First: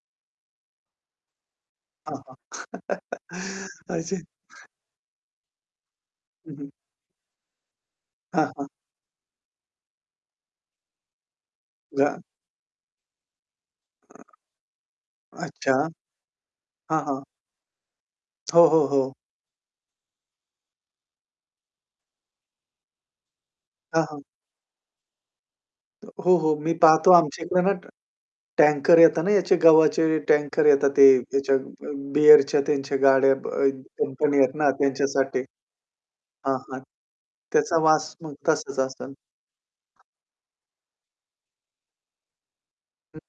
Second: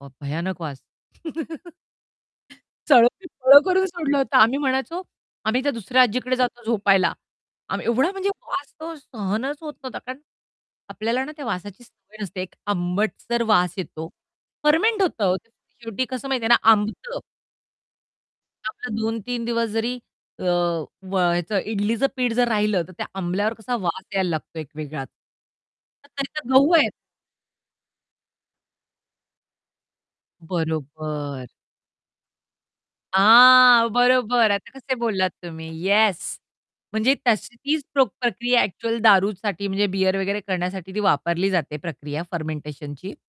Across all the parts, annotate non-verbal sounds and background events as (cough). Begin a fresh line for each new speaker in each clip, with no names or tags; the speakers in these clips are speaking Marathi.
(unintelligible) भयानक वास. (laughs)
हां, हां.
सळो की पळो
(chuckles)
करून
अच्छा.
सोडलं होतं. आम्ही म्हणायचो आम्ही त्या दुसऱ्या आज्जीकडे
हं,
जातो
हं.
झोपायला आम एवढा म्हणजे
हां, हां.
वास तो सहनच होत नव्हता. कारण आपल्याला ना त्या वासाची
जा
सवय नसते एक आंबटसर वास येतो फर्मेंट होतं हो ते
अच्छा.
शेवटी कसं माहितीये ना
हां,
आंबतं.
हां. हो, हो,
आपला
हो.
2-3 दिवस जरी अ, व ह्याच इडलीचं पीठ जर राहिलं तर त्या आंबल्यावर कसा वास
हां, हां.
यायला लागतो एक वेगळाच.
हो,
तर हे
हो,
तर
हो. मी
गहू आहेत.
पाहतो आमच्याकडे ना ट टँकर येतात ना याचे गव्हाचे टँकर येतात ते
बरोबर.
ह्याच्या अ, बीअरच्या त्यांच्या गाड्या ब अ,
हां,
कंपनी
बरोबर.
आहेत ना
आता कसे बोललात
त्यांच्यासाठी.
तुम्ही, येस.
हां, हां.
म्हणजे तशी
त्याचा
तीच प
वास मग
प्रक्रिया
तसाच
ॲक्चुअल
असेल.
दारूसाठी म्हणजे बिअर वगैरे करण्यासाठी ती वापरली जाते प्रक्रिया फर्मेंटेशनची.
(unintelligible)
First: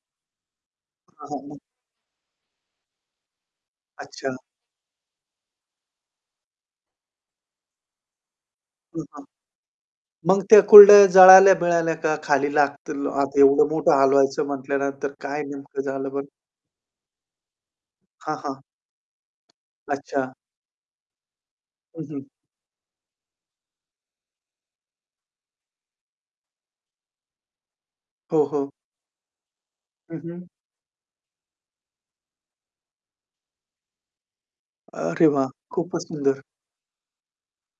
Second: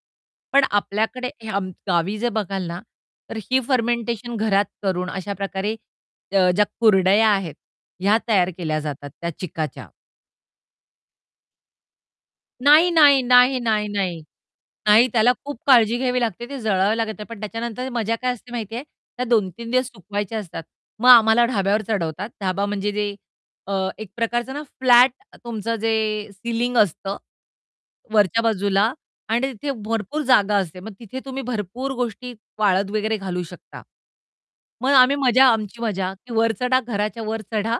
पण आपल्याकडे
(unintelligible)
ह्या गावी जर बघाल ना तर ही
अच्छा.
फर्मेंटेशन घरात करून अशा प्रकारे ज ज्या कुरडया आहेत ह्या तयार केल्या
हं,
जातात
हां.
त्या चिकाच्या.
मग त्या कुरडया जळाल्या मिळाल्या का खाली
नाही,
लागतील,
नाही,
आता
नाही,
एवढं
नाही,
मोठं
नाही.
हलवायचं
नाही.
म्हटल्यानंतर
त्याला
काय
खूप
नेमकं
काळजी
झालं
घ्यावी
बरं?
लागते ते जळावी लागत नाही, पण त्याच्यानंतर मजा काय
हां,
असते
हां.
माहितीये त्या 2-3 दिवस
अच्छा.
सुकवायच्या असतात. मग आम्हाला ढाब्यावर
हं, हं.
चढवतात. ढाबा म्हणजे जे अ, एक प्रकारचं ना फ्लॅट तुमचं जे सिलिंग असतं, वरच्या
हो, हो.
बाजूला आणि तिथे
हं,
भरपूर
हं.
जागा असते. मग तिथे तुम्ही भरपूर गोष्टी वाळत वगैरे घालू शकता. मग आम्ही
अरे,
मजा
वाह!
आमची
खूपच
मजा की
सुंदर.
वर चढा, घराच्या वर चढा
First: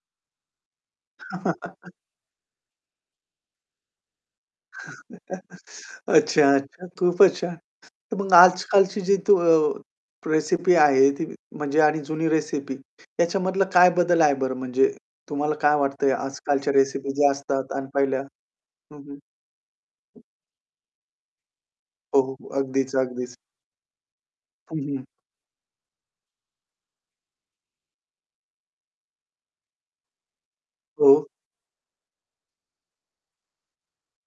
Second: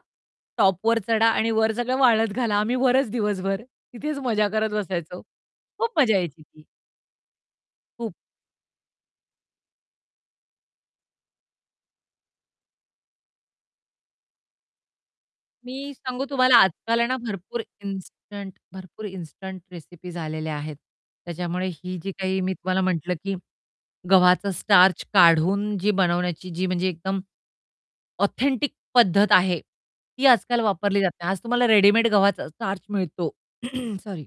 टॉपवर चढा आणि वर
(chuckles)
सगळं वाळत घाला. आम्ही वरच दिवसभर तिथेच मजा करत बसायचो.
(chuckles)
खूप मजा यायची ती.
अच्छा-अच्छा. खूपच छान.
खूप.
तर मग आजकालची जी त रेसिपी आहे, ती म्हणजे आणि जुनी रेसिपी ह्याच्यामधला काय बदल आहे बरं म्हणजे तुम्हाला काय
मी
वाटतंय
सांगू तुम्हाला
आजकालच्या
आजकाल आहे
रेसिपी
ना
ज्या
भरपूर
असतात अन पहिल्या?
इन्स्टंट
हं,
भरपूर
हं.
इन्स्टंट रेसिपीज आलेल्या आहेत. त्याच्यामुळे ही जी
हो,
काही
हो.
मी तुम्हाला
अगदीच,
म्हटलं
अगदीच.
की गव्हाचा
हं, हं.
स्टार्च काढून जी बनवण्याची जी म्हणजे एकदम ऑथेंटिक पद्धत आहे ती आजकाल वापरली जात
हो.
नाही. आज तुम्हाला रेडीमेड गव्हाचा स्टार्च मिळतो (clears throat) सॉरी.